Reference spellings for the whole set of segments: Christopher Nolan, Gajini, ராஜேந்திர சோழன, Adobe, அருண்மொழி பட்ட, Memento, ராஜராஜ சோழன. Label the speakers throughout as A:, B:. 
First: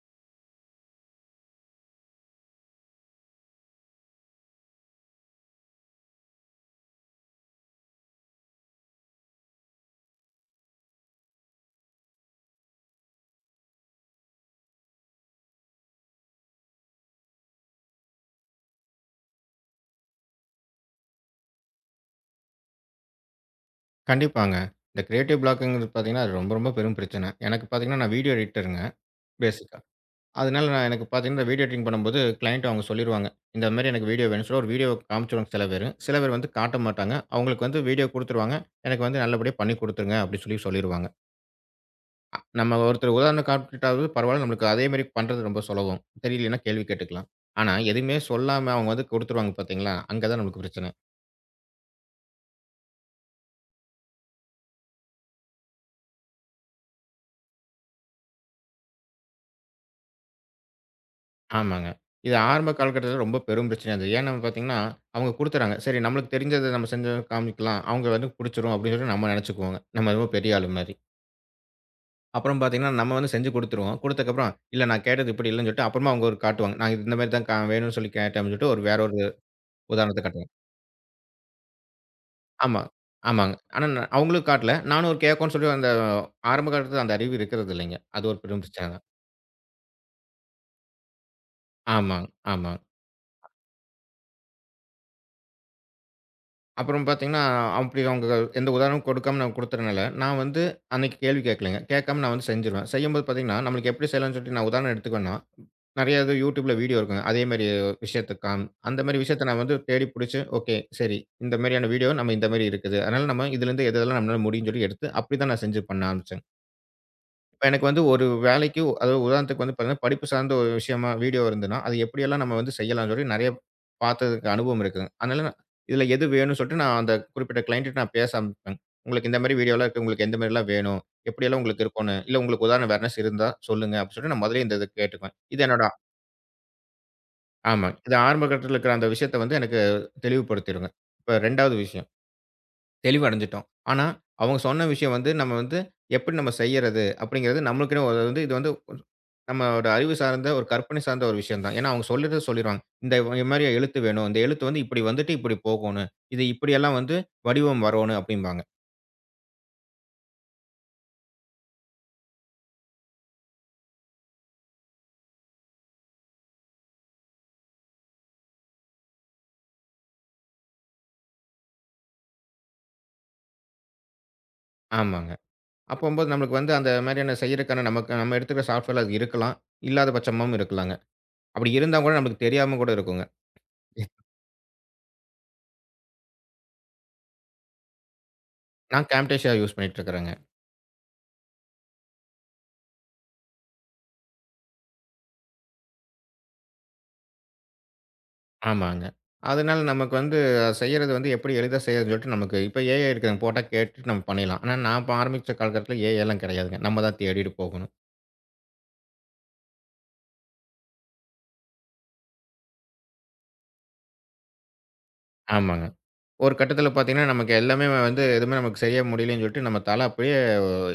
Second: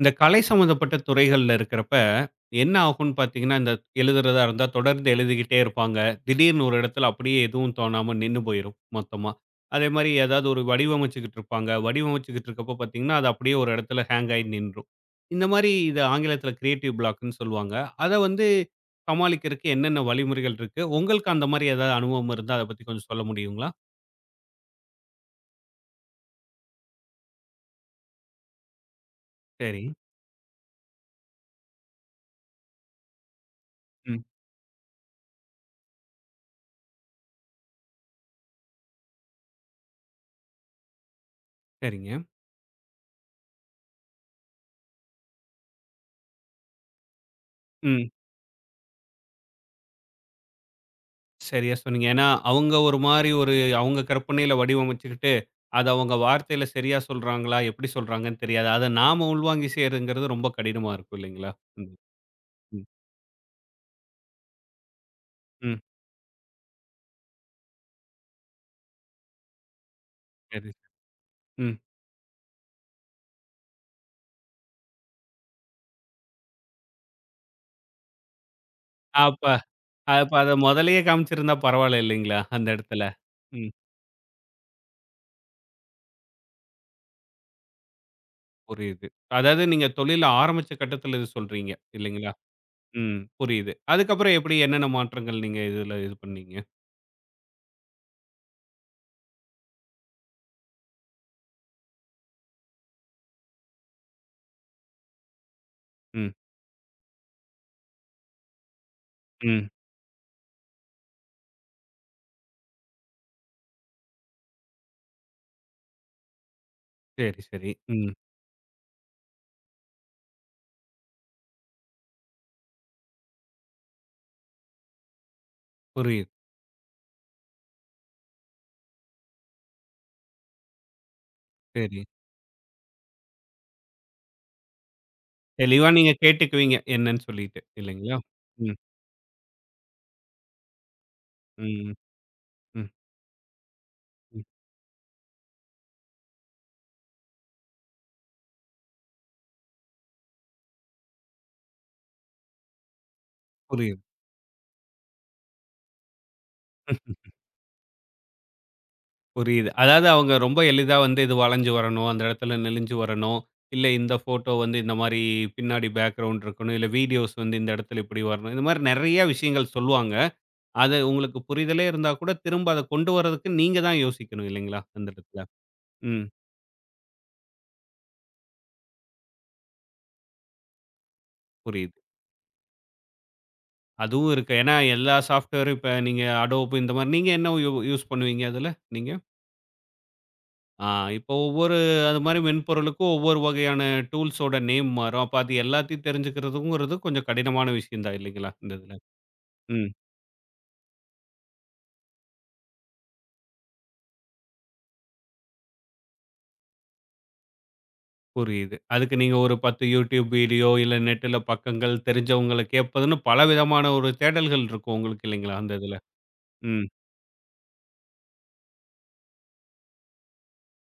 A: இந்த கலை சம்மந்தப்பட்ட துறைகள்ல இருக்கிறப்ப, என்ன ஆகும்ன்னு பார்த்தீங்கன்னா, இந்த எழுதுறதா இருந்தா தொடர்ந்து எழுதிக்கிட்டே இருப்பாங்க. திடீர்னு ஒரு இடத்துல அப்படியே எதுவும் தோணாம நின்னு போயிரும் மொத்தமா. அதே மாரி ஏதாவது ஒரு வடிவமைச்சுக்கிட்டு இருப்பாங்க. வடிவமைச்சுக்கிட்டு இருக்கப்போ பார்த்தீங்கன்னா, அது அப்படியே ஒரு இடத்துல ஹேங் ஆயி நின்றும். இந்த மாரி இத ஆங்கிலத்தில கிரியேட்டிவ் பிளாக்குன்னு சொல்லுவாங்க. அத வந்து சமாளிக்கிறதுக்கு என்னென்ன வழிமுறைகள் இருக்கு? உங்களுக்கு அந்த மாரி ஏதாவது அனுபவம் இருந்தா அத பத்தி கொஞ்சம் சொல்ல முடியுங்களா?
B: கண்டிப்பாங்க. இந்த கிரியேட்டிவ் பிளாக்குங்கிறது பார்த்தீங்கன்னா, அது ரொம்ப, ரொம்ப பெரும் பிரச்சனை. எனக்கு பார்த்தீங்கன்னா, நான் வீடியோ எடிட்டருங்க பேசிக்கா.
A: சரி.
B: அதனால நான் எனக்கு பார்த்தீங்கன்னா, வீடியோ எடிட்டிங் பண்ணும்போது கிளையண்ட் அவங்க சொல்லிருவாங்க. இந்த மாரி எனக்கு
A: ம்.
B: வீடியோ வேணும்னு சொல்லி ஒரு வீடியோவ காமிச்சுருவாங்க சில பேரு. சில பேர் வந்து காட்ட மாட்டாங்க. அவங்களுக்கு வந்து வீடியோ குடுத்துருவாங்க. எனக்கு வந்து நல்லபடியா பண்ணி குடுத்துருங்க அப்டின்னு சொல்லி சொல்லிருவாங்க.
A: சரிங்க.
B: நம்ம ஒருத்தர் உதாரணம் காட்டிட்டாவது பரவால்ல. நம்மளுக்கு அதே மாரி பண்றது ரொம்ப சுலபம். தெரியலன்னா கேள்வி கேட்டுக்கலாம். ஆனா
A: ம்.
B: எதுவுமே சொல்லாம அவங்க வந்து குடுத்துருவாங்க பார்த்தீங்களா? அங்க தான் நமக்கு பிரச்சனை.
A: சரியா சொன்னீங்க. ஏன்னா, அவங்க ஒரு மாரி ஒரு அவங்க கற்பனையில வடிவமைச்சுக்கிட்டு, அத அவங்க வார்த்தையில சரியா சொல்றாங்களா, எப்படி சொல்றாங்கன்னு தெரியாது. அத நாம உள்வாங்கி செய்றதுங்கிறது ரொம்ப கடினமா இருக்கும் இல்லைங்களா?
B: ஆமாங்க.
A: ம்,
B: இது ஆரம்ப
A: ம்,
B: காலகட்டத்தில ரொம்ப பெரும் பிரச்சனையா இருந்தது. ஏன்னு பார்த்தீங்கன்னா, அவங்க குடுத்துறாங்க.
A: ம்.
B: சரி நம்மளுக்கு தெரிஞ்சத நம்ம செஞ்சு காமிக்கலாம். அவங்க வந்து புடிச்சிரும் அப்படின்னு சொல்லி நம்ம நெனச்சுக்குவோங்க. நம்ம என்னமோ பெரிய
A: சரி.
B: ஆளு மாரி.
A: ம்.
B: அப்புறம் பார்த்தீங்கன்னா, நம்ம வந்து செஞ்சு குடுத்துருவோம். குடுத்ததுக்கப்புறம், இல்ல நான் கேட்டது இப்படி இல்லன்னு சொல்லிட்டு, அப்புறமா அவங்க ஒரு காட்டுவாங்க. நான் இந்த மாரி தான் கா வேணும்னு சொல்லி கேட்டேன் அப்படின்னு சொல்லிட்டு, ஒரு வேற ஒரு
A: அப்ப
B: உதாரணத்த
A: அப்ப
B: காட்டுவாங்க.
A: அத மொதலயே காமிச்சிருந்தா பரவால்ல இல்லைங்களா? அந்த
B: ஆமா.
A: இடத்துல.
B: ஆமாங்க.
A: ம்.
B: ஆனா நான் அவங்களும் காட்டல. நானும் ஒரு கேட்கும்ன்னு சொல்லி அந்த ஆரம்ப காலத்தில அந்த அறிவு இருக்கிறது இல்லைங்க. அது ஒரு பெரும் பிரச்சனை தான்.
A: புரியுது. அதாவது நீங்க தொழில ஆரம்பிச்ச கட்டத்துல இது சொல்றீங்க
B: ஆமாங்க,
A: இல்லைங்களா?
B: ஆமாங்க.
A: ம். புரியுது. அதுக்கப்புறம் எப்படி என்னென்ன மாற்றங்கள் நீங்க இதுல இது பண்ணீங்க?
B: அப்புறம் பார்த்தீங்கன்னா, அப்படி அவங்க எந்த உதாரணமும் கொடுக்காம நான் குடுத்ததுனால, நான் வந்து அன்னைக்கு கேள்வி கேட்கலைங்க. கேட்காம நான் வந்து செஞ்சுருவேன். செய்யும்போது பார்த்தீங்கன்னா, நம்மளுக்கு எப்படி செய்யலாம்னு சொல்லிட்டு நான் உதாரணம் எடுத்துக்குவேன்னா, நெறைய
A: ம்,
B: இது YouTubeல வீடியோ இருக்குங்க. அதேமாரி விஷயத்துக்காம் அந்த மாரி விஷயத்த நான்
A: ம்.
B: வந்து தேடி புடிச்சு, ஓகே சரி இந்த மாரியான வீடியோ நம்ம இந்த மாரி இருக்குது. அதனால நம்ம இதிலேருந்து எது எதெல்லாம் நம்மளால முடியும்னு சொல்லி எடுத்து, அப்படி தான் நான் செஞ்சு பண்ண ஆரம்பிச்சேங்க.
A: சரி, சரி.
B: எனக்கு வந்து
A: ம்.
B: ஒரு வேலைக்கு அதாவது உதாரணத்துக்கு வந்து பார்த்தீங்கன்னா, படிப்பு சார்ந்த ஒரு விஷயமா வீடியோ இருந்ததுன்னா, அது எப்படியெல்லாம் நம்ம வந்து செய்யலாம்ன்னு சொல்லி நெறைய பார்த்ததுக்கு அனுபவம் இருக்குங்க. அதனால நான் இதில எது
A: புரியுது.
B: வேணும்ன்னு சொல்லிட்டு நான் அந்த குறிப்பிட்ட கிளையன்ட்ட நான் பேச ஆரம்பிப்பேன். உங்களுக்கு இந்த மாரி வீடியோலாம் இருக்கு. உங்களுக்கு எந்த மாரிலாம் வேணும்? எப்படியெல்லாம் உங்களுக்கு
A: சரி.
B: இருக்கும்ன்னு, இல்ல உங்களுக்கு உதாரண வேற எதுனா இருந்தா சொல்லுங்க அப்படின்னு சொல்லிட்டு நான் முதல்லயே இந்த இத கேட்டுக்குவேன். இது என்னோட
A: தெளிவா நீங்க கேட்டுக்குவீங்க என்னன்னு சொல்லிட்டு.
B: ஆமா. இது
A: இல்லைங்களா?
B: ஆரம்ப கட்டத்தில
A: ம்,
B: இருக்கிற அந்த விஷயத்த வந்து எனக்கு தெளிவுபடுத்திருங்க. இப்ப 2வது
A: ம்,
B: விஷயம்.
A: ம்,
B: தெளிவடைஞ்சுட்டோம். ஆனா,
A: ம்.
B: அவங்க சொன்ன விஷயம் வந்து நம்ம வந்து எப்படி நம்ம செய்யறது? அப்படிங்கிறது நம்மளுக்குன்னு ஒரு வந்து இது வந்து ஒரு நம்மளோட அறிவு சார்ந்த, ஒரு கற்பனை சார்ந்த ஒரு விஷயம் தான். ஏன்னா, அவங்க சொல்றத சொல்லிருவாங்க. இது மாரி எழுத்து
A: புரியுது,
B: வேணும். இந்த எழுத்து வந்து இப்படி வந்துட்டு இப்படி போகோணும். இது இப்படியெல்லாம் வந்து வடிவம் வரணும் அப்படிம்பாங்க.
A: புரியுது. அதாவது அவங்க ரொம்ப எளிதா வந்து இது வளைஞ்சு வரணும், அந்த இடத்துல நெளிஞ்சு வரணும். இல்ல இந்த ஃபோட்டோ வந்து இந்த மாரி பின்னாடி பேக்கிரவுண்ட் இருக்கணும். இல்ல வீடியோஸ் வந்து இந்த இடத்துல இப்படி வரணும். இந்த மாரி நெறைய விஷயங்கள் சொல்லுவாங்க. அது உங்களுக்கு புரிதலே இருந்தா கூட திரும்ப அத கொண்டு வரதுக்கு நீங்க தான் யோசிக்கணும் இல்லைங்களா? அந்த
B: ஆமாங்க.
A: இடத்துல. ம்.
B: அப்பம்போது நம்மளுக்கு வந்து அந்த மாரியான செய்யறக்கான நமக்கு நம்ம எடுத்துக்கிற சாஃப்ட்வேர்ல அது இருக்கலாம். இல்லாத பட்சமும் இருக்கலாங்க. அப்படி இருந்தா
A: புரியுது.
B: கூட நமக்கு தெரியாம கூட இருக்குங்க.
A: அதுவும் இருக்கு. ஏன்னா எல்லா சாஃப்ட்வேரும் இப்ப நீங்க Adobe இந்த மாரி நீங்க என்ன யூஸ் பண்ணுவீங்க அதுல?
B: நான்
A: நீங்க?
B: Camtasia யூஸ் பண்ணிட்டு இருக்கிறேங்க.
A: ஆ, இப்போ ஒவ்வொரு அது மாரி மென்பொருளுக்கும் ஒவ்வொரு வகையான டூல்ஸோட நேம் மாறும். அப்ப அது எல்லாத்தையும் தெரிஞ்சுக்கிறதுங்கிறது கொஞ்சம் கடினமான விஷயம் தான் இல்லைங்களா? இந்த இதுல.
B: ஆமாங்க. அதனால
A: ம்.
B: நமக்கு வந்து செய்யறது வந்து எப்படி எளிதா செய்றதுன்னு சொல்லிட்டு நமக்கு இப்ப ஏஐ இருக்குதுங்க. போட்டா கேட்டுட்டு நம்ம பண்ணிடலாம். ஆனா நான் ஆரம்பிச்ச காலகட்டத்தில ஏஐலாம் கிடையாதுங்க. நம்ம தான் தேடிட்டு போகணும்.
A: புரியுது. அதுக்கு நீங்க ஒரு 10 YouTube வீடியோ, இல்ல நெட்டுல பக்கங்கள், தெரிஞ்சவங்கள கேட்பதுன்னு பலவிதமான ஒரு தேடல்கள் இருக்கும் உங்களுக்கு இல்லைங்களா? அந்த
B: ஆமாங்க.
A: இதுல.
B: ஒரு
A: ம்.
B: கட்டத்தில பார்த்தீங்கன்னா, நமக்கு எல்லாமே வந்து எதுவுமே நமக்கு செய்ய முடியலன்னு சொல்லிட்டு நம்ம தல அப்படியே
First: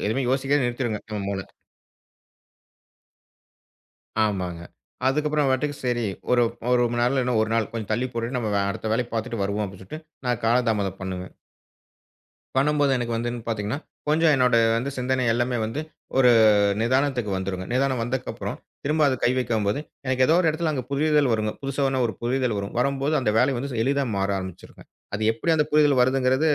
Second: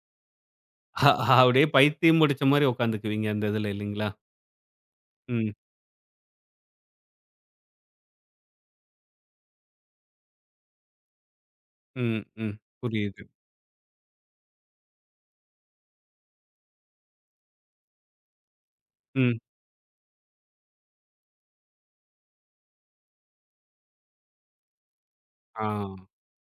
B: எதுவுமே யோசிக்கிறத நிறுத்திருங்க
A: அ
B: நம்ம மூளை.
A: அப்படியே பைத்தியம் பிடிச்ச மாரி உட்காந்துக்குவீங்க அந்த இதுல இல்லைங்களா?
B: ஆமாங்க. அதுக்கப்புறம்
A: ம்,
B: பாட்டுக்கு சரி ஒரு 1 மணி நேரம் இல்லன்னா 1 நாள் கொஞ்சம் தள்ளி போட்டுட்டு அடுத்த வேலைய பார்த்துட்டு வருவோம் அப்படின்னு சொல்லிட்டு நான் காலதாமதம் பண்ணுவேன்.
A: ம், ம்.
B: பண்ணும்போது எனக்கு
A: புரியுது.
B: வந்துன்னு பார்த்தீங்கன்னா, கொஞ்சம் என்னோட வந்து சிந்தனை எல்லாமே வந்து ஒரு நிதானத்துக்கு வந்துருங்க. நிதானம் வந்ததுக்கப்புறம், திரும்ப அது கை
A: ம்.
B: வைக்கும்போது, எனக்கு ஏதோ ஒரு இடத்துல அங்க புரிதல் வருங்க. புதுசான ஒரு புரிதல் வரும். வரும்போது அந்த வேலை வந்து எளிதா மாற ஆரம்பிச்சுருங்க. அது எப்படி அந்த
A: ஆ.
B: புரிதல் வருதுங்கிறது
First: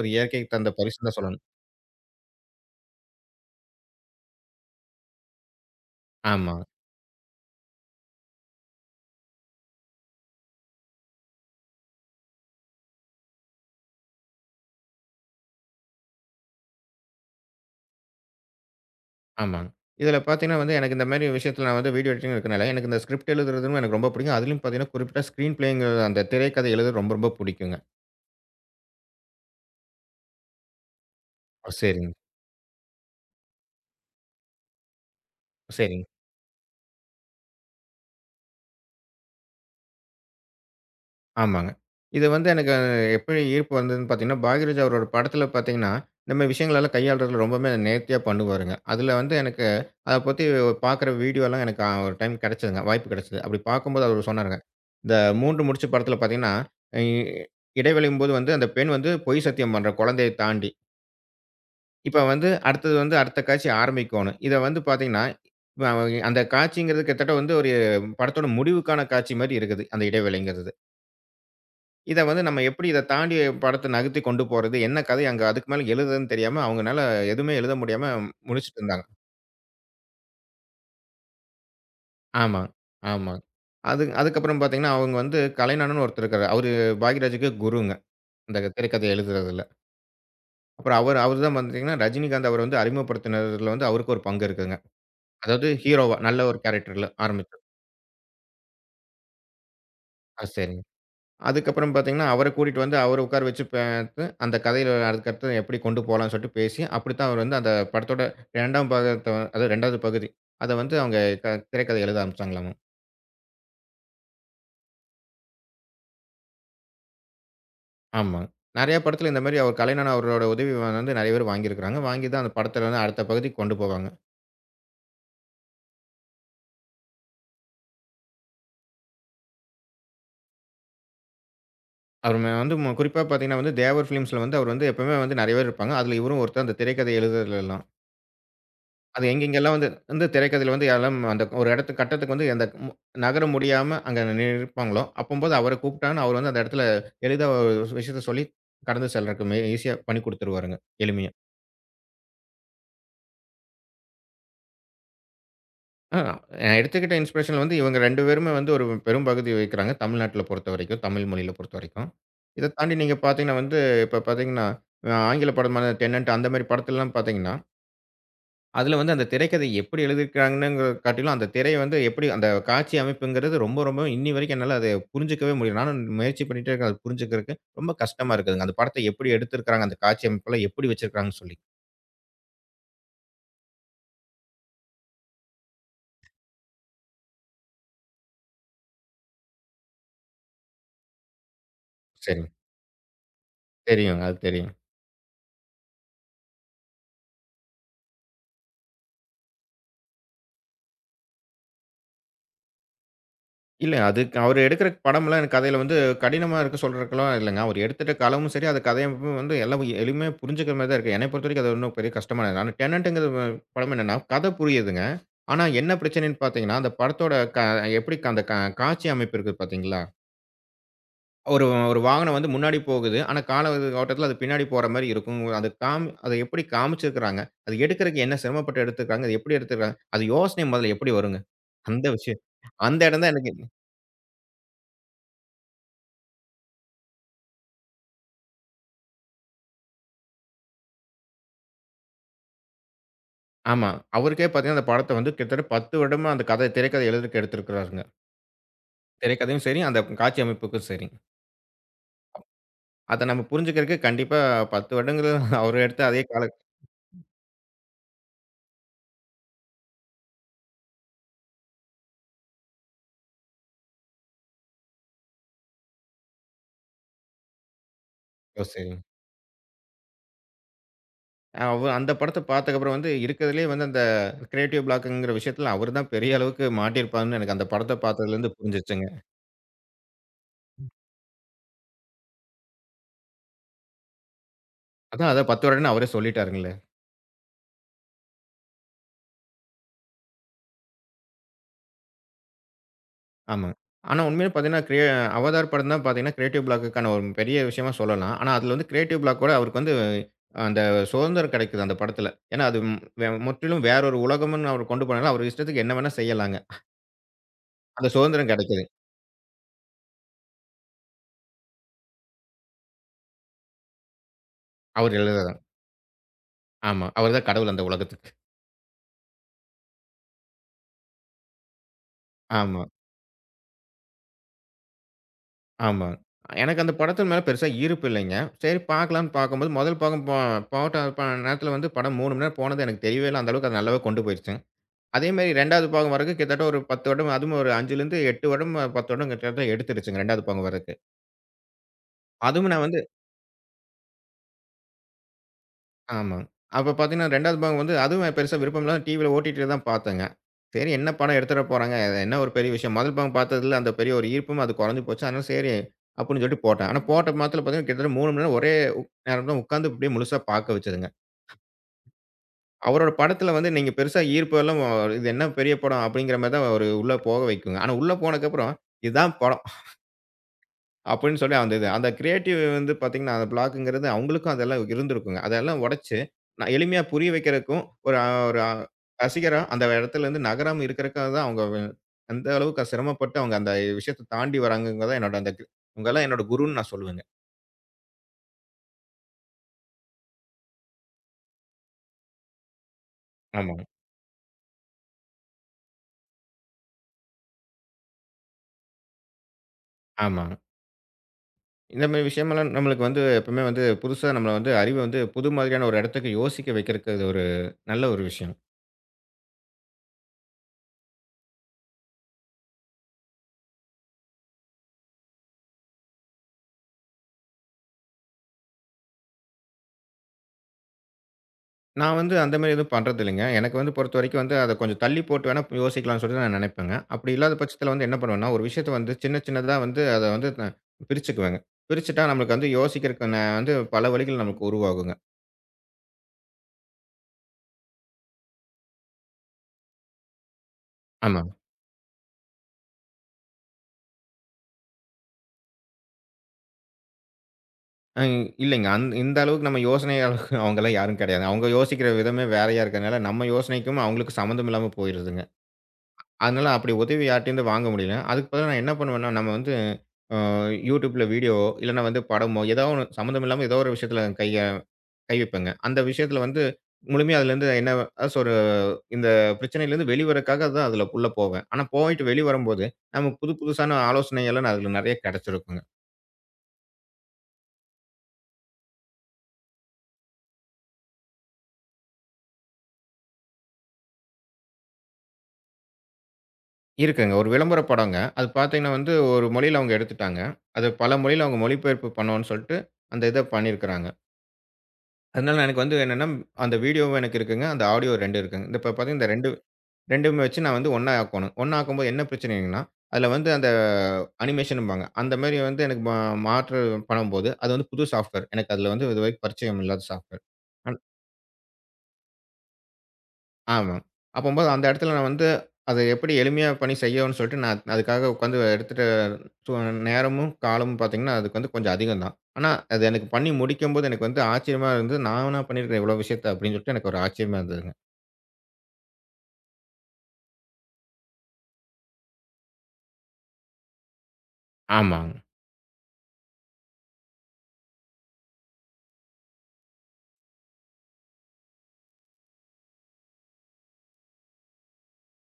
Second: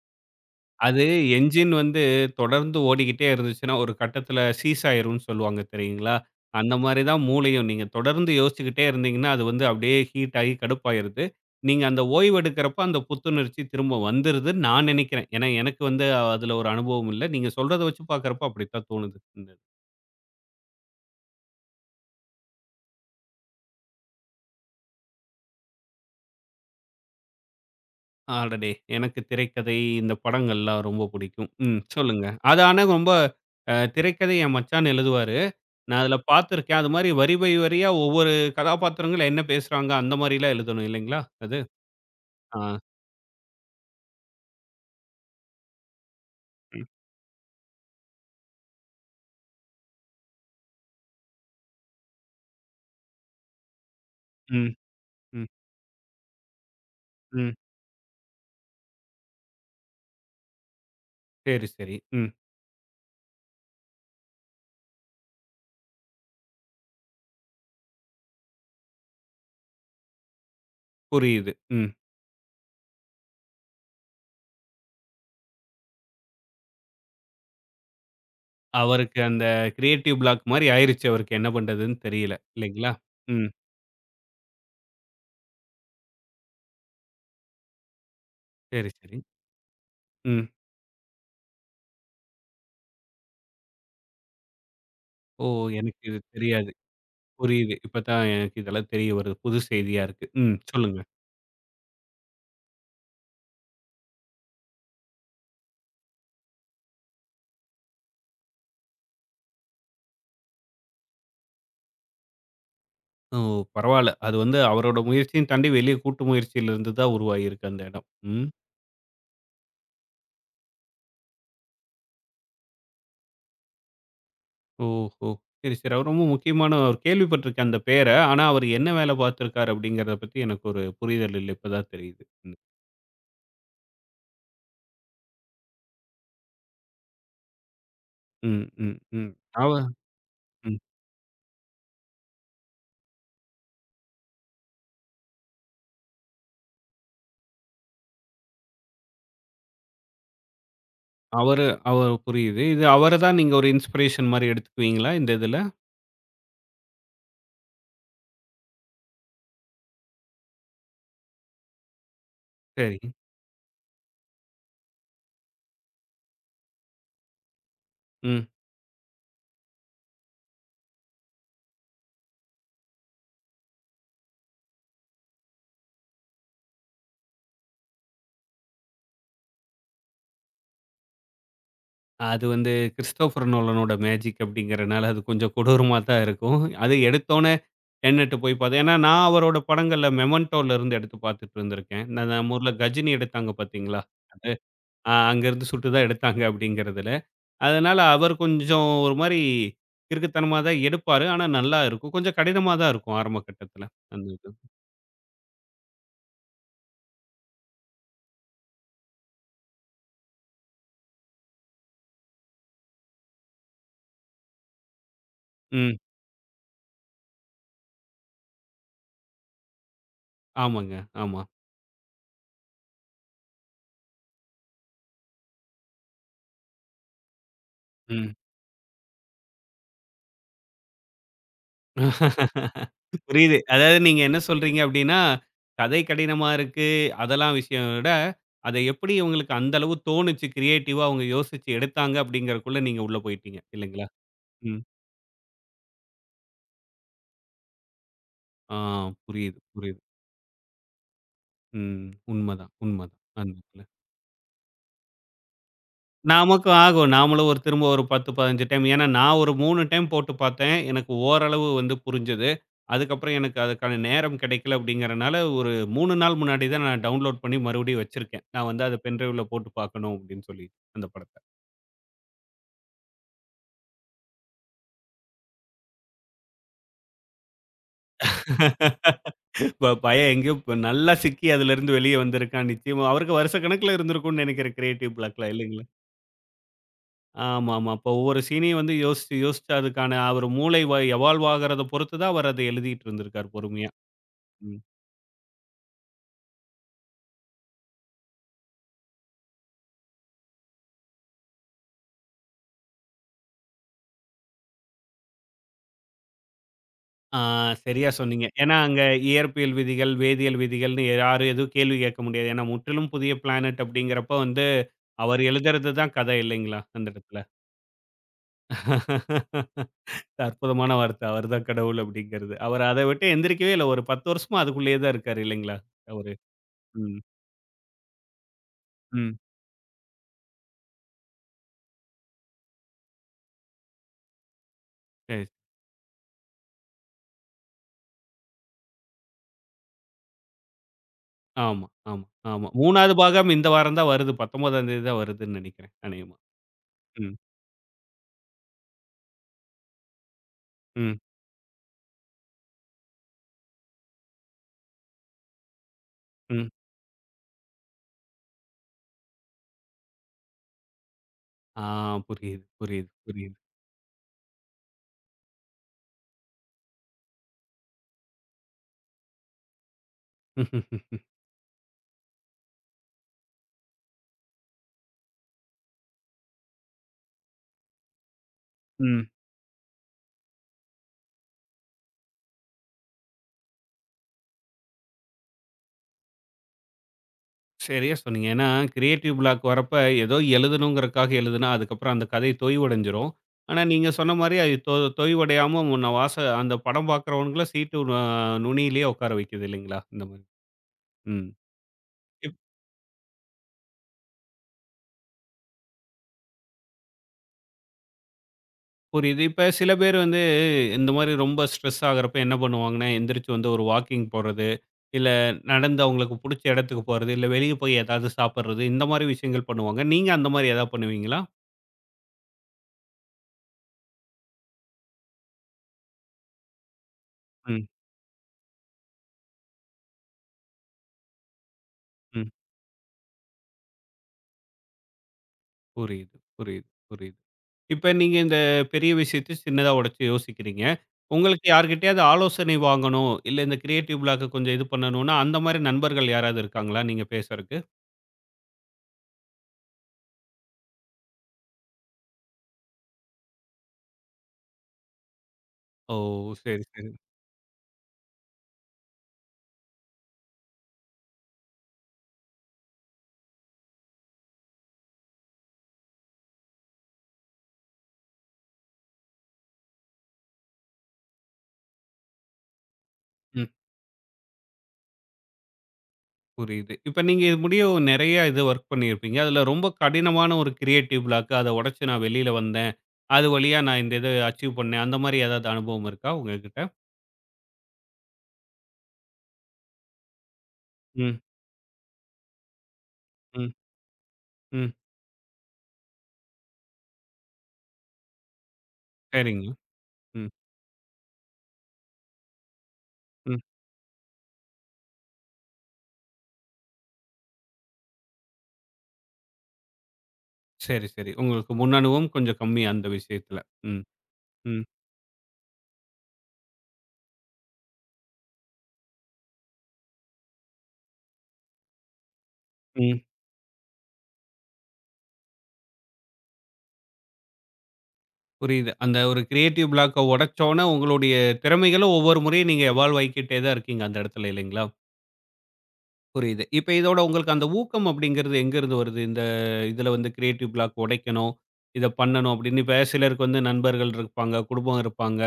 B: ஒரு இயற்கைக்கு தந்த
A: அது
B: பரிசுன்னு தான் சொல்லணும்.
A: என்ஜின் வந்து தொடர்ந்து ஓடிக்கிட்டே இருந்துச்சுன்னா, ஒரு கட்டத்தில சீஸ் ஆயிரும்னு சொல்லுவாங்க தெரியுங்களா?
B: ஆமா,
A: அந்த மாரி தான் மூளையும். நீங்க தொடர்ந்து யோசிச்சுக்கிட்டே இருந்தீங்கன்னா, அது வந்து அப்படியே ஹீட் ஆகி கடுப்பாயிருது. நீங்க அந்த ஓய்வு எடுக்கிறப்ப அந்த புத்துணர்ச்சி திரும்ப வந்துருதுன்னு நான் நினைக்கிறேன். ஏன்னா, எனக்கு வந்து அதில ஒரு அனுபவம் இல்ல. நீங்க சொல்றத வச்சு பார்க்கிறப்ப அப்படித்தான் தோணுது. ம்.
B: ஆமாங்க. இதில பார்த்தீங்கன்னா வந்து, எனக்கு இந்த மாரி விஷயத்தில நான் வந்து வீடியோ எடிட்டிங் இருக்கனால, எனக்கு இந்த ஸ்கிரிப்ட் எழுதுறதும் எனக்கு ரொம்ப பிடிக்கும். அதிலும் பார்த்தீங்கன்னா, குறிப்பிட்டா ஸ்க்ரீன் பிளேங்கிறது அந்த திரைக்கதை எழுத ரொம்ப ரொம்ப பிடிக்குங்க.
A: அடடே! எனக்கு திரைக்கதை, இந்த படங்கள்லாம் ரொம்ப பிடிக்கும்.
B: ஓ!
A: ம்.
B: சரிங்க,
A: சொல்லுங்க. அது ஆனா ரொம்ப திரைக்கதை என் மச்சான் எழுதுவாரு. நான்
B: சரிங்க.
A: அதில பார்த்துருக்கேன். அது மாரி வரி, வரியா ஒவ்வொரு கதாபாத்திரங்கள் என்ன பேசுறாங்க, அந்த மாரிலாம் எழுதணும் இல்லைங்களா? அது.
B: ஆமாங்க. இது வந்து
A: ஆ.
B: எனக்கு எப்படி ஈர்ப்பு வந்ததுன்னு பார்த்தீங்கன்னா, பாக்யராஜ் அவரோட படத்தில பார்த்தீங்கன்னா, இந்த மாரி
A: ம்.
B: விஷயங்களெல்லாம் கையாள்றதுல ரொம்பவுமே நேர்த்தியா பண்ணுவாருங்க. அதில வந்து எனக்கு அத பத்தி பார்க்குற வீடியோலாம் எனக்கு ஒரு டைம் கிடைச்சதுங்க. வாய்ப்பு கிடைச்சது. அப்படி பார்க்கும்போது அவரு சொன்னாருங்க.
A: ம்.
B: இந்த
A: ம்.
B: 3 முடிச்சு படத்தில பார்த்தீங்கன்னா, இ
A: ம்.
B: இடைவேளைங்கும்போது வந்து அந்த பெண் வந்து பொய் சத்தியம் பண்றா குழந்தைய தாண்டி.
A: சரி, சரி.
B: இப்ப
A: ம்.
B: வந்து அடுத்தது வந்து அடுத்த காட்சி ஆரம்பிக்கோணும். இத வந்து பார்த்தீங்கன்னா, இப்ப அந்த காட்சிங்கிறது கிட்டத்தட்ட வந்து ஒரு படத்தோட முடிவுக்கான காட்சி மாரி இருக்குது. அந்த இடைவேளைங்கிறது.
A: புரியுது. ம்.
B: இத வந்து நம்ம எப்படி இத தாண்டி படத்த நகர்த்தி கொண்டு போறது? என்ன கதை அங்க அதுக்கு மேல எழுதுறதுன்னு தெரியாம, அவங்கனால எதுவுமே எழுத முடியாம முழிச்சுட்டு இருந்தாங்க.
A: அவருக்கு அந்த கிரியேட்டிவ் பிளாக் மாரி ஆயிருச்சு அவருக்கு என்ன பண்றதுன்னு தெரியல.
B: ஆமா,
A: இல்லைங்களா?
B: ஆமா.
A: ம்.
B: அது அதுக்கப்புறம் பார்த்தீங்கன்னா, அவங்க வந்து கலைஞாணன்னு ஒருத்தர் இருக்காரு. அவரு பாக்யராஜுக்கு குருங்க. இந்த
A: சரி,
B: திரைக்கதை
A: சரி.
B: எழுதுறதுல.
A: ம்.
B: அப்புறம் அவரு அவரு தான் பார்த்தீங்கன்னா, ரஜினிகாந்த் அவர வந்து அறிமுகப்படுத்தினதுல வந்து அவருக்கு ஒரு பங்கு இருக்குங்க.
A: ஓ!
B: அதாவது
A: எனக்கு
B: ஹீரோவா
A: இது
B: நல்ல ஒரு
A: தெரியாது.
B: கேரக்டர்ல ஆரம்பிச்சது.
A: புரியுது. இப்ப தான் எனக்கு இதெல்லாம் தெரிய வருது. புது செய்தியா இருக்கு.
B: ஆ
A: ம்.
B: சரிங்க.
A: சொல்லுங்க.
B: அதுக்கப்புறம் பார்த்தீங்கன்னா, அவர கூட்டிட்டு வந்து அவர உட்கார வச்சு பார்த்து, அந்த கதையில அதுக்கடுத்து எப்படி கொண்டு போலாம்ன்னு சொல்லிட்டு பேசி, அப்படித்தான் அவர் வந்து அந்த படத்தோட 2ஆம் பாகத்த அதாவது 2வது பகுதி. அத வந்து அவங்க திரைக்கதை எழுத ஆரம்பிச்சாங்களாமா.
A: ஓ! பரவால்ல. அது வந்து அவரோட முயற்சியும் தாண்டி வெளிய கூட்டு முயற்சியிலிருந்து தான் உருவாகியிருக்கு அந்த இடம்.
B: ஆமா.
A: ம்.
B: நெறைய படத்துல இந்த மாரி அவர் கலைஞன் அவரோட உதவி வந்து நெறைய பேர் வாங்கியிருக்காங்க. வாங்கி தான் அந்த படத்துல வந்து அடுத்த பகுதிக்கு கொண்டு போவாங்க.
A: ஓஹோ! சரி, சரி. அவர் ரொம்ப முக்கியமான ஒரு கேள்விப்பட்டுருக்கேன் அந்த பேர. ஆனா, அவரு என்ன வேலை பார்த்திருக்காரு அப்படிங்கிறத பத்தி எனக்கு ஒரு புரிதல் இல்ல. இப்ப தான் தெரியுது. ம்.
B: வந்து குறிப்பா பார்த்தீங்கன்னா வந்து, தேவர் ஃபிலிம்ஸ்ல வந்து அவர் வந்து எப்பவுமே வந்து நெறைய பேர் இருப்பாங்க. அதுல இவரும் ஒருத்தர் அந்த திரைக்கதை எழுதுறதுல எல்லாம்.
A: ம், ம்,
B: அது
A: ம். அவ
B: எங்கெங்கெல்லாம் வந்து வந்து திரைக்கதையில
A: ம்.
B: வந்து எல்லாம் அந்த ஒரு இடத்துக்கு கட்டத்துக்கு வந்து அந்த மு நகர முடியாம அங்க நிற்பாங்களோ, அப்பம்போது அவர கூப்பிட்டாங்கன்னா, அவரு வந்து அந்த இடத்துல எளிதா ஒரு விஷயத்த சொல்லி கடந்து செல்றதுக்கு மே ஈஸியா பண்ணி குடுத்துருவாருங்க, எளிமையா.
A: அவரு அவரு புரியுது. இது அவர தான் நீங்க ஒரு இன்ஸ்பிரேஷன் மாரி எடுத்துக்குவீங்களா இந்த இதுல?
B: ஆ நான் எடுத்துக்கிட்ட இன்ஸ்பிரேஷன் வந்து இவங்க 2 பேருமே வந்து ஒரு பெரும் பகுதி வகிக்கிறாங்க, தமிழ்நாட்டுல பொறுத்தவரைக்கும், தமிழ் மொழியில பொறுத்தவரைக்கும். இத தாண்டி
A: சரி.
B: நீங்க பார்த்தீங்கன்னா வந்து, இப்ப பார்த்தீங்கன்னா, ஆங்கில படமான டென்னன்ட் அந்த மாரி படத்துலலாம் பார்த்தீங்கன்னா,
A: ம்.
B: அதுல வந்து அந்த திரைக்கதை எப்படி எழுதியிருக்காங்கங்கிறத காட்டிலும், அந்த திரை வந்து எப்படி அந்த காட்சி அமைப்புங்கிறது ரொம்ப, ரொம்ப இன்னி வரைக்கும் என்னால அத புரிஞ்சுக்கவே முடியல. நானும் முயற்சி பண்ணிட்டே இருக்கேன். அத புரிஞ்சுக்கிறதுக்கு ரொம்ப கஷ்டமா இருக்குதுங்க. அந்த படத்த எப்படி எடுத்திருக்காங்க, அந்த காட்சி அமைப்பெல்லாம் எப்படி வச்சிருக்காங்கன்னு சொல்லி.
A: அது வந்து கிறிஸ்டோபர் நோலனோட மேஜிக் அப்படிங்கிறனால அது கொஞ்சம் கொடூரமா தான் இருக்கும். அது எடுத்தோனே என்னட்டு போய் பாத்தேன். ஏன்னா, நான் அவரோட படங்கள்ல மெமென்டோலருந்து எடுத்து பாத்துட்டு இருந்திருக்கேன்.
B: சரிங்க.
A: நம்ம ஊர்ல கஜினி எடுத்தாங்க பாத்தீங்களா?
B: தெரியுங்க. அது
A: அது
B: தெரியும்.
A: அங்கருந்து சுட்டு தான் எடுத்தாங்க அப்படிங்கிறதுல. அதனால அவர் கொஞ்சம் ஒரு மாரி கிறுக்குத்தனமா தான் எடுப்பாரு. ஆனா நல்லா இருக்கும். கொஞ்சம் கடினமா தான் இருக்கும் ஆரம்ப கட்டத்துல.
B: இல்ல.
A: அந்த
B: அதுக்கு
A: இது.
B: அவரு எடுக்கிற படம்லாம் எனக்கு கதையில வந்து கடினமா இருக்க சொல்றதுக்கெல்லாம் இல்லங்க. அவரு எடுத்துட்ட களமும் சரி, அது கதையமைப்பும் வந்து எல்லாம் எளிமையா புரிஞ்சுக்கிற மாரி தான் இருக்கு. என்னைய பொறுத்தவரைக்கும் அது ஒண்ணும் பெரிய கஷ்டமானது. ஆனா டெனன்ட்ங்கிற ப படம் என்னன்னா, கதை புரியுதுங்க. ஆனா என்ன
A: ம்.
B: பிரச்சனைன்னு பார்த்தீங்கன்னா, அந்த படத்தோட க எப்படி க- அந்த கா காட்சி அமைப்பு இருக்குது பார்த்தீங்களா?
A: ஆமாங்க. ஆமா.
B: ஒரு ஒரு வாகனம் வந்து முன்னாடி போகுது. ஆனா கால ஓட்டத்தில அது பின்னாடி போற மாரி இருக்கும். அது காம் அத எப்படி காமிச்சிருக்கிறாங்க? அது எடுக்கிறதுக்கு
A: ம்.
B: என்ன சிரமப்பட்டு எடுத்துருக்காங்க? அது எப்படி எடுத்துருக்காங்க? அது யோசனை முதல்ல எப்படி வருங்க? அந்த விஷயம். அந்த இடம் தான் எனக்கு
A: புரியுது. அதாவது நீங்க என்ன சொல்றீங்க அப்படின்னா, கதை கடினமா இருக்கு. அதெல்லாம் விஷயம் விட, அத எப்படி இவங்களுக்கு அந்த அளவு தோணுச்சு கிரியேட்டிவா அவங்க யோசிச்சு எடுத்தாங்க அப்படிங்கிறதுக்குள்ள நீங்க உள்ள போயிட்டீங்க.
B: ஆமா.
A: இல்லைங்களா?
B: அவருக்கே பார்த்தீங்கன்னா,
A: ம்.
B: அந்த படத்த வந்து கிட்டத்தட்ட 10 வருடமா அந்த கதை திரைக்கதை எழுதுறதுக்கு எடுத்திருக்கிறாருங்க.
A: ஆ, புரியுது,
B: திரைக்கதையும் சரி,
A: புரியுது.
B: அந்த காட்சி அமைப்புக்கும் சரி.
A: ம். உண்மதான், உண்மதான்.
B: அத நம்ம
A: அந்த இடத்துல.
B: புரிஞ்சுக்கிறதுக்கு கண்டிப்பா 10 வருடங்கள் அவர் எடுத்த அதே கால
A: நமக்கும் ஆகும். நாமளும் ஒரு திரும்ப ஒரு 10, 15 டைம் ஏன்னா நான் ஒரு 3 டைம் போட்டு பார்த்தேன். எனக்கு ஓரளவு வந்து புரிஞ்சது. அதுக்கப்புறம் எனக்கு அதுக்கான நேரம் கிடைக்கல அப்படிங்கிறனால, ஒரு 3 நாள் முன்னாடி தான் நான் டவுன்லோட் பண்ணி மறுபடியும் வச்சிருக்கேன்.
B: ஓ!
A: நான் வந்து அத
B: சரிங்க.
A: பென் டிரைவ்ல போட்டு பார்க்கணும் அப்படின்னு சொல்லி, அந்த படத்த.
B: அவ அந்த படத்த பார்த்ததுக்கப்புறம் வந்து இருக்கிறதுலயே வந்து அந்த கிரியேட்டிவ் பிளாக்குங்கிற விஷயத்துல அவரு தான் பெரிய அளவுக்கு மாட்டியிருப்பாருன்னு எனக்கு அந்த படத்த பார்த்ததுலேருந்து புரிஞ்சிருச்சுங்க.
A: பையன் எங்கேயோ இப்ப நல்லா சிக்கி அதுலருந்து வெளிய வந்திருக்கான். நிச்சயமா அவருக்கு வருஷக்கணக்குல இருந்திருக்கும்னு நினைக்கிறேன் கிரியேட்டிவ்
B: அதான் அத
A: பிளாக்ல
B: 10
A: இல்லைங்களா?
B: வருடம்ன்னு அவரே சொல்லிட்டாருங்களே!
A: ஆமாமா. அப்ப ஒவ்வொரு சீனையும் வந்து யோசிச்சு யோசிச்சு அதுக்கான அவர் மூளை எவால்வ் ஆகுறத பொறுத்து தான் அவர் அத எழுதிட்டு இருந்திருக்கார்
B: ஆமா.
A: பொறுமையா.
B: ஆனா உண்மையிலே பார்த்தீங்கன்னா, அவதார் படம் தான் பார்த்தீங்கன்னா, கிரியேட்டிவ் பிளாக்குக்கான ஒரு பெரிய விஷயமா சொல்லலாம். ஆனா அதில வந்து கிரியேட்டிவ் பிளாக்கோட அவருக்கு வந்து அந்த சுதந்திரம் கிடைக்குது அந்த படத்தில. ஏன்னா அது ம் வே முற்றிலும் வேற ஒரு உலகம்ன்னு அவர் கொண்டு போனாலும், அவர் இஷ்டத்துக்கு என்ன வேணா செய்யலாங்க.
A: ஆ, சரியா
B: அந்த
A: சொன்னீங்க.
B: சுதந்திரம்
A: ஏன்னா,
B: கிடைக்குது.
A: அங்க இயற்பியல் விதிகள், வேதியியல் விதிகள்னு யாரும் எதுவும் கேள்வி கேட்க முடியாது. ஏன்னா, முற்றிலும் புதிய பிளானட் அப்படிங்கிறப்ப வந்து,
B: அவர்
A: அவர்
B: எழுதுறது.
A: எழுதுறது தான் கதை இல்லைங்களா? அந்த
B: ஆமா. அவர்
A: இடத்துல.
B: தான் கடவுள் அந்த உலகத்துக்கு.
A: அற்புதமான வார்த்தை. அவர் தான் கடவுள் அப்படிங்கிறது.
B: ஆமா,
A: அவர் அத விட்டு எந்திரிக்கவே இல்ல. ஒரு 10 வருஷமா அதுக்குள்ளேயே தான் இருக்காரு இல்லைங்களா?
B: ஆமா.
A: அவரு.
B: எனக்கு அந்த
A: ம்.
B: படத்தின் மேல பெருசா ஈர்ப்பு இல்லைங்க. சரி பார்க்கலாம்ன்னு
A: ம்.
B: பார்க்கும்போது, முதல் பாகம் போட்ட நேரத்தில வந்து படம் 3 மணி நேரம் போனது எனக்கு தெரியவே இல்ல. அந்த அளவுக்கு அது நல்லாவே கொண்டு போயிருச்சுங்க. அதே
A: சரி.
B: மாரி 2வது பாகம் வரதுக்கு கிட்டத்தட்ட ஒரு 10 வருடம், அதுவும் ஒரு 5லிருந்து 8 வருடம், 10 வருடம் கிட்டத்தட்ட எடுத்துருச்சுங்க 2வது பாகம் வரதுக்கு.
A: ஆமா, ஆமா, ஆமா.
B: அதுவும் நான் வந்து
A: 3வது பாகம் இந்த வாரம் தான் வருது. 19ஆம் தேதி தான் வருதுன்னு நெனைக்கிறேன். அநேகமா.
B: ஆமாங்க. அப்ப பார்த்தீங்கன்னா
A: ம்.
B: 2வது பாகம் வந்து அதுவும் பெருசா விருப்பம் இல்லாம டிவில ஓடிடில தான் பார்த்தேங்க. சரி என்ன
A: ம்.
B: படம் எடுத்துட போறாங்க? என்ன ஒரு பெரிய விஷயம்? முதல் பாகம் பார்த்ததுல அந்த பெரிய ஒரு ஈர்ப்பும் அது குறைஞ்சு போச்சு. அதனால சரி அப்படின்னு சொல்லிட்டு
A: ம்.
B: போட்டேன். ஆனா போட்ட மாத்திரம் பார்த்தீங்கன்னா கிட்டத்தட்ட 3 மணி நேரம் ஒரே நேரம் தான் உட்கார்ந்து அப்படியே முழுசா பார்க்க வச்சதுங்க.
A: ஆ, புரியுது, புரியுது,
B: அவரோட படத்துல
A: புரியுது.
B: வந்து நீங்க பெருசா ஈர்ப்பு எல்லாம் இது என்ன பெரிய படம் அப்படிங்கிற மாரி தான் ஒரு உள்ள போக வைக்குங்க. ஆனா உள்ள போனதுக்கப்புறம் இதுதான் படம். அப்படின்னு சொல்லி அந்த இது. அந்த கிரியேட்டிவ் வந்து பார்த்தீங்கன்னா, அந்த பிளாக்குங்கிறது அவங்களுக்கும் அதெல்லாம் இருந்திருக்குங்க. அதெல்லாம் உடைச்சு, நான் எளிமையா புரிய வைக்கிறதுக்கும், ஒரு
A: ம்.
B: ரசிகரா அந்த இடத்துலருந்து நகராம இருக்கிறதுக்காக தான் அவங்க வ அந்த அளவுக்கு சிரமப்பட்டு அவங்க அந்த விஷயத்த தாண்டி வராங்கங்க தான் என்னோட அந்த க் இவங்கலாம் என்னோட குருன்னு நான் சொல்லுவேங்க.
A: சரியா சொன்னீங்க. ஏன்னா, கிரியேட்டிவ் பிளாக் வரப்ப, ஏதோ எழுதணுங்கிறக்காக எழுதுனா, அதுக்கப்புறம் அந்த கதை தொய்வடைஞ்சிரும். ஆனா,
B: ஆமாங்க,
A: நீங்க சொன்ன மாரி அது தொய்வடையாம முன்ன அந்த படம் பார்க்குறவங்கள சீட்டு நுனியிலேயே உட்கார வைக்குது இல்லைங்களா? இந்த மாரி.
B: ஆமாங்க.
A: ம்.
B: இந்த மாரி
A: இப்
B: விஷயமெல்லாம் நம்மளுக்கு வந்து எப்பவுமே வந்து புதுசா நம்மள வந்து அறிவ வந்து புது மாதிரியான ஒரு இடத்துக்கு யோசிக்க வைக்கிறதுக்கு அது ஒரு நல்ல ஒரு விஷயம்.
A: புரியுது. இப்ப சில பேர் வந்து இந்த மாரி ரொம்ப ஸ்ட்ரெஸ் ஆகுறப்ப என்ன பண்ணுவாங்கன்னா, எந்திரிச்சு வந்து ஒரு வாக்கிங் போறது, இல்ல நடந்து அவங்களுக்கு புடிச்ச இடத்துக்கு போறது, இல்ல வெளிய போய் ஏதாவது சாப்பிடுறது, இந்த மாரி விஷயங்கள் பண்ணுவாங்க. நீங்க அந்த மாரி ஏதாவது பண்ணுவீங்களா?
B: நான் வந்து அந்த மாரி எதுவும் பண்றதில்லைங்க. எனக்கு வந்து பொறுத்தவரைக்கும் வந்து அத கொஞ்சம் தள்ளி போட்டு வேணா யோசிக்கலாம்னு சொல்லிட்டு நான் நினைப்பேங்க. அப்படி இல்லாத
A: ம்,
B: பட்சத்தில வந்து என்ன பண்ணுவேன்னா, ஒரு விஷயத்த வந்து சின்ன சின்னதா வந்து அத வந்து ந பிரிச்சுக்குவேங்க. பிரிச்சுட்டா
A: ம்.
B: நம்மளுக்கு வந்து யோசிக்கிறதுக்கு வந்து பல வழிகள் நமக்கு உருவாகுங்க.
A: புரியுது, புரியுது, புரியுது. இப்ப நீங்க இந்த பெரிய விஷயத்த சின்னதா உடைச்சு யோசிக்கிறீங்க.
B: ஆமா.
A: உங்களுக்கு யார்கிட்டயாவது ஆலோசனை வாங்கணும், இல்ல இந்த கிரியேட்டிவ் பிளாக்க கொஞ்சம் இது பண்ணணும்னா, அந்த மாரி நண்பர்கள் யாராவது இருக்காங்களா நீங்க பேசுறக்கு?
B: அ இல்லைங்க. இந்த அளவுக்கு நம்ம யோசனை அளவுக்கு அவங்கலாம் யாரும் கிடையாது. அவங்க யோசிக்கிற விதமே வேறையா இருக்கிறனால, நம்ம யோசனைக்கும் அவங்களுக்கு சம்மந்தம் இல்லாம போயிருதுங்க.
A: ஓ!
B: அதனால
A: சரி,
B: அப்படி
A: சரி.
B: உதவி யார்ட்டேருந்து வாங்க முடியல. அதுக்கு பதிலா நான் என்ன பண்ணுவேன்னா, நம்ம வந்து அ YouTubeல வீடியோவோ, இல்லன்னா வந்து படமோ ஏதோ ஒண்ணு சம்மந்தம் இல்லாம ஏதோ ஒரு விஷயத்தில கை கை வைப்பேங்க. அந்த விஷயத்துல வந்து முழுமையா அதுலேருந்து என்ன அதாச்சு ஒரு இந்த பிரச்சனையிலேருந்து வெளிவரக்காக தான் அதுல உள்ள போவேன். ஆனா போயிட்டு வெளிய வரும்போது, நமக்கு புது
A: ம்.
B: புதுசான ஆலோசனை எல்லாம் நான் அதுல நெறைய கிடைச்சிருக்குங்க.
A: புரியுது. இப்ப நீங்க இது முடிய நெறைய இது ஒர்க் பண்ணியிருப்பீங்க. அதுல ரொம்ப கடினமான ஒரு கிரியேட்டிவ் பிளாக் அத உடைச்சு நான் வெளில வந்தேன். அது வழியா நான் இந்த இத அச்சீவ் பண்ணேன். அந்த மாரி ஏதாவது அனுபவம் இருக்கா உங்ககிட்ட?
B: இருக்குங்க. ஒரு விளம்பர படங்க. அது பார்த்தீங்கன்னா வந்து ஒரு மொழியில அவங்க எடுத்துட்டாங்க. அது பல
A: ம்,
B: மொழியில அவங்க மொழிபெயர்ப்பு பண்ணோம்ன்னு சொல்லிட்டு, அந்த இத
A: ம்,
B: பண்ணியிருக்கிறாங்க.
A: ம்.
B: அதனால எனக்கு வந்து என்னன்னா, அந்த வீடியோவும் எனக்கு இருக்குங்க. அந்த ஆடியோ 2 இருக்குங்க. இந்த இப்ப பார்த்தீங்கன்னா இந்த
A: சரிங்க.
B: 2 2மே
A: ம்,
B: வச்சு நான் வந்து ஒண்ணா ஆக்கணும். ஒண்ணா ஆக்கும்போது என்ன பிரச்சனைங்கன்னா, அதில வந்து
A: ம்.
B: அந்த அனிமேஷன்பாங்க. அந்த மாரி வந்து எனக்கு மாற்று பண்ணும்போது, அது வந்து புது சாஃப்ட்வேர். எனக்கு அதில வந்து இதுவரைக்கும் பரிச்சயம் இல்லாத சாஃப்ட்வேர். அன்
A: சரி, சரி. உங்களுக்கு முன் அனுபவம் கொஞ்சம் கம்மி அந்த விஷயத்துல.
B: ஆமா.
A: ம்,
B: அப்பம்போது
A: ம்,
B: அந்த இடத்துல நான் வந்து அத எப்படி எளிமையா பண்ணி செய்யணும்னு சொல்லிட்டு, நான் அதுக்காக உட்காந்து எடுத்துட்டு சு நேரமும், காலமும் பார்த்தீங்கன்னா, அதுக்கு வந்து கொஞ்சம் அதிகம் தான். ஆனா, அது
A: ம்.
B: எனக்கு பண்ணி முடிக்கும்போது எனக்கு வந்து ஆச்சரியமா இருந்தது. நானா பண்ணியிருக்கிறேன் இவ்வளோ விஷயத்த அப்படின்னு சொல்லிட்டு எனக்கு ஒரு ஆச்சரியமா இருந்ததுங்க.
A: புரியுது. அந்த ஒரு கிரியேட்டிவ் பிளாக்க உடைச்சோன, உங்களுடைய திறமைகள ஒவ்வொரு முறையும் நீங்க எவால்வ் ஆயிக்கிட்டே தான் இருக்கீங்க அந்த இடத்துல இல்லைங்களா?
B: ஆமாங்க.
A: புரியுது. இப்ப இதோட உங்களுக்கு அந்த ஊக்கம் அப்படிங்கிறது எங்கருந்து வருது? இந்த இதுல வந்து கிரியேட்டிவ் பிளாக் உடைக்கணும், இத பண்ணணும் அப்படின்னு இப்ப சிலருக்கு வந்து நண்பர்கள் இருப்பாங்க, குடும்பம் இருப்பாங்க,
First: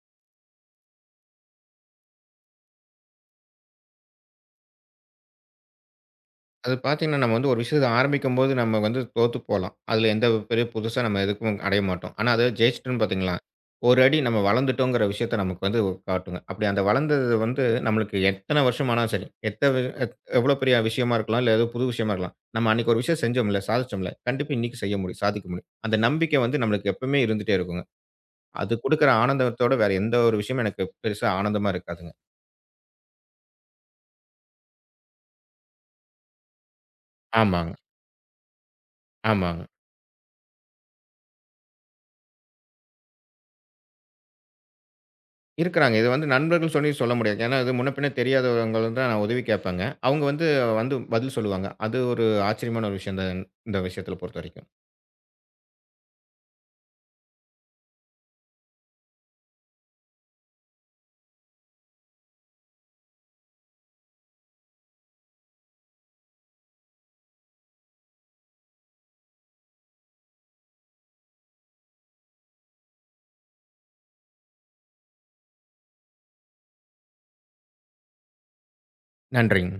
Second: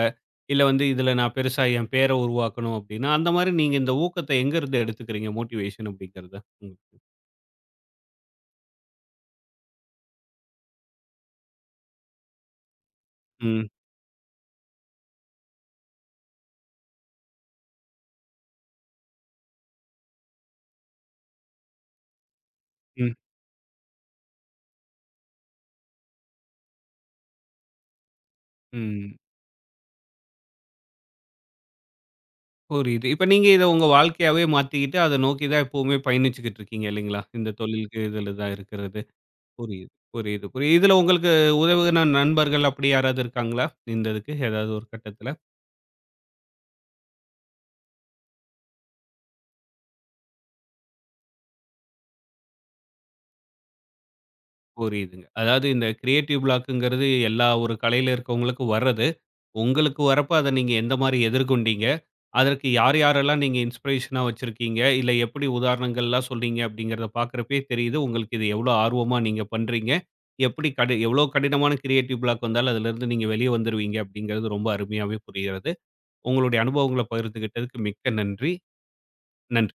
A: இல்ல வந்து இதுல நான் பெருசா என் பேர உருவாக்கணும் அப்படின்னா, அந்த மாரி நீங்க இந்த ஊக்கத்த எங்கருந்து எடுத்துக்கிறீங்க மோட்டிவேஷன் அப்படிங்கிறத?
B: அது
A: ம்,
B: பார்த்தீங்கன்னா, நம்ம வந்து ஒரு விஷயத்த ஆரம்பிக்கும்போது நம்ம வந்து தோத்து போலாம். அதில எந்த பெரிய புதுசா நம்ம எதுக்கும் அடைய மாட்டோம். ஆனா அத ஜெயிச்சுட்டோம்ன்னு பார்த்தீங்களா,
A: ம்,
B: ஒரு அடி நம்ம வளர்ந்துட்டோங்கிற விஷயத்த நமக்கு வந்து காட்டுங்க. அப்படி அந்த வளர்ந்தது வந்து நம்மளுக்கு எத்தன வருஷம் ஆனாலும் சரி, எத்த எத் எவ்வளோ பெரிய விஷயமா இருக்கலாம், இல்ல ஏதோ புது விஷயமா இருக்கலாம். நம்ம அன்னைக்கு ஒரு
A: ம்,
B: விஷயம் செஞ்சோம்ல, சாதிச்சோம்ல, கண்டிப்பா இன்னைக்கு செய்ய முடியும், சாதிக்க முடியும். அந்த நம்பிக்கை வந்து நம்மளுக்கு எப்பவுமே இருந்துட்டே இருக்குங்க. அது குடுக்குற
A: ம்.
B: ஆனந்தத்தோட வேற எந்த ஒரு விஷயமும் எனக்கு பெருசா ஆனந்தமா இருக்காதுங்க.
A: புரியுது. இப்ப நீங்க இத உங்க வாழ்க்கையாவே மாத்திக்கிட்டு, அத நோக்கி தான் எப்பவுமே பயணிச்சுக்கிட்டு இருக்கீங்க இல்லைங்களா? இந்த
B: ஆமாங்க,
A: தொழிலுக்கு இதுல தான் இருக்கிறது.
B: ஆமாங்க.
A: புரியுது, புரியுது, புரியுது. இதுல உங்களுக்கு உதவுன நண்பர்கள் அப்படி யாராவது இருக்காங்களா? இந்த இதுக்கு ஏதாவது ஒரு கட்டத்துல?
B: இருக்கிறாங்க. இது வந்து நண்பர்கள் சொல்லி சொல்ல முடியாது. ஏன்னா, இது முன்ன பின்ன தெரியாதவங்களும் தான் நான் உதவி கேட்பாங்க. அவங்க வந்து வந்து பதில் சொல்லுவாங்க. அது ஒரு ஆச்சரியமான ஒரு விஷயம் தான் இந்த விஷயத்துல பொறுத்தவரைக்கும்.
A: புரியுதுங்க. அதாவது இந்த கிரியேட்டிவ் பிளாக்குங்கிறது எல்லா ஒரு கலையில இருக்கவங்களுக்கு வர்றது. உங்களுக்கு வரப்ப அத நீங்க எந்த மாரி எதிர்கொண்டீங்க? அதற்கு யார் யாரெல்லாம் நீங்க இன்ஸ்பிரேஷனா வச்சிருக்கீங்க? இல்ல எப்படி உதாரணங்கள்லாம் சொல்றீங்க அப்படிங்கிறத பார்க்கிறப்பயே தெரியுது, உங்களுக்கு இது எவ்வளோ ஆர்வமா நீங்க பண்றீங்க. எப்படி எவ்வளோ கடினமான கிரியேட்டிவ் பிளாக் வந்தாலும் அதிலிருந்து நீங்க வெளிய வந்துருவீங்க அப்படிங்கிறது ரொம்ப அருமையாவே புரிகிறது. உங்களுடைய அனுபவங்கள பகிர்ந்துகிட்டதுக்கு மிக்க நன்றி. நன்றி.
B: நன்றிங்க.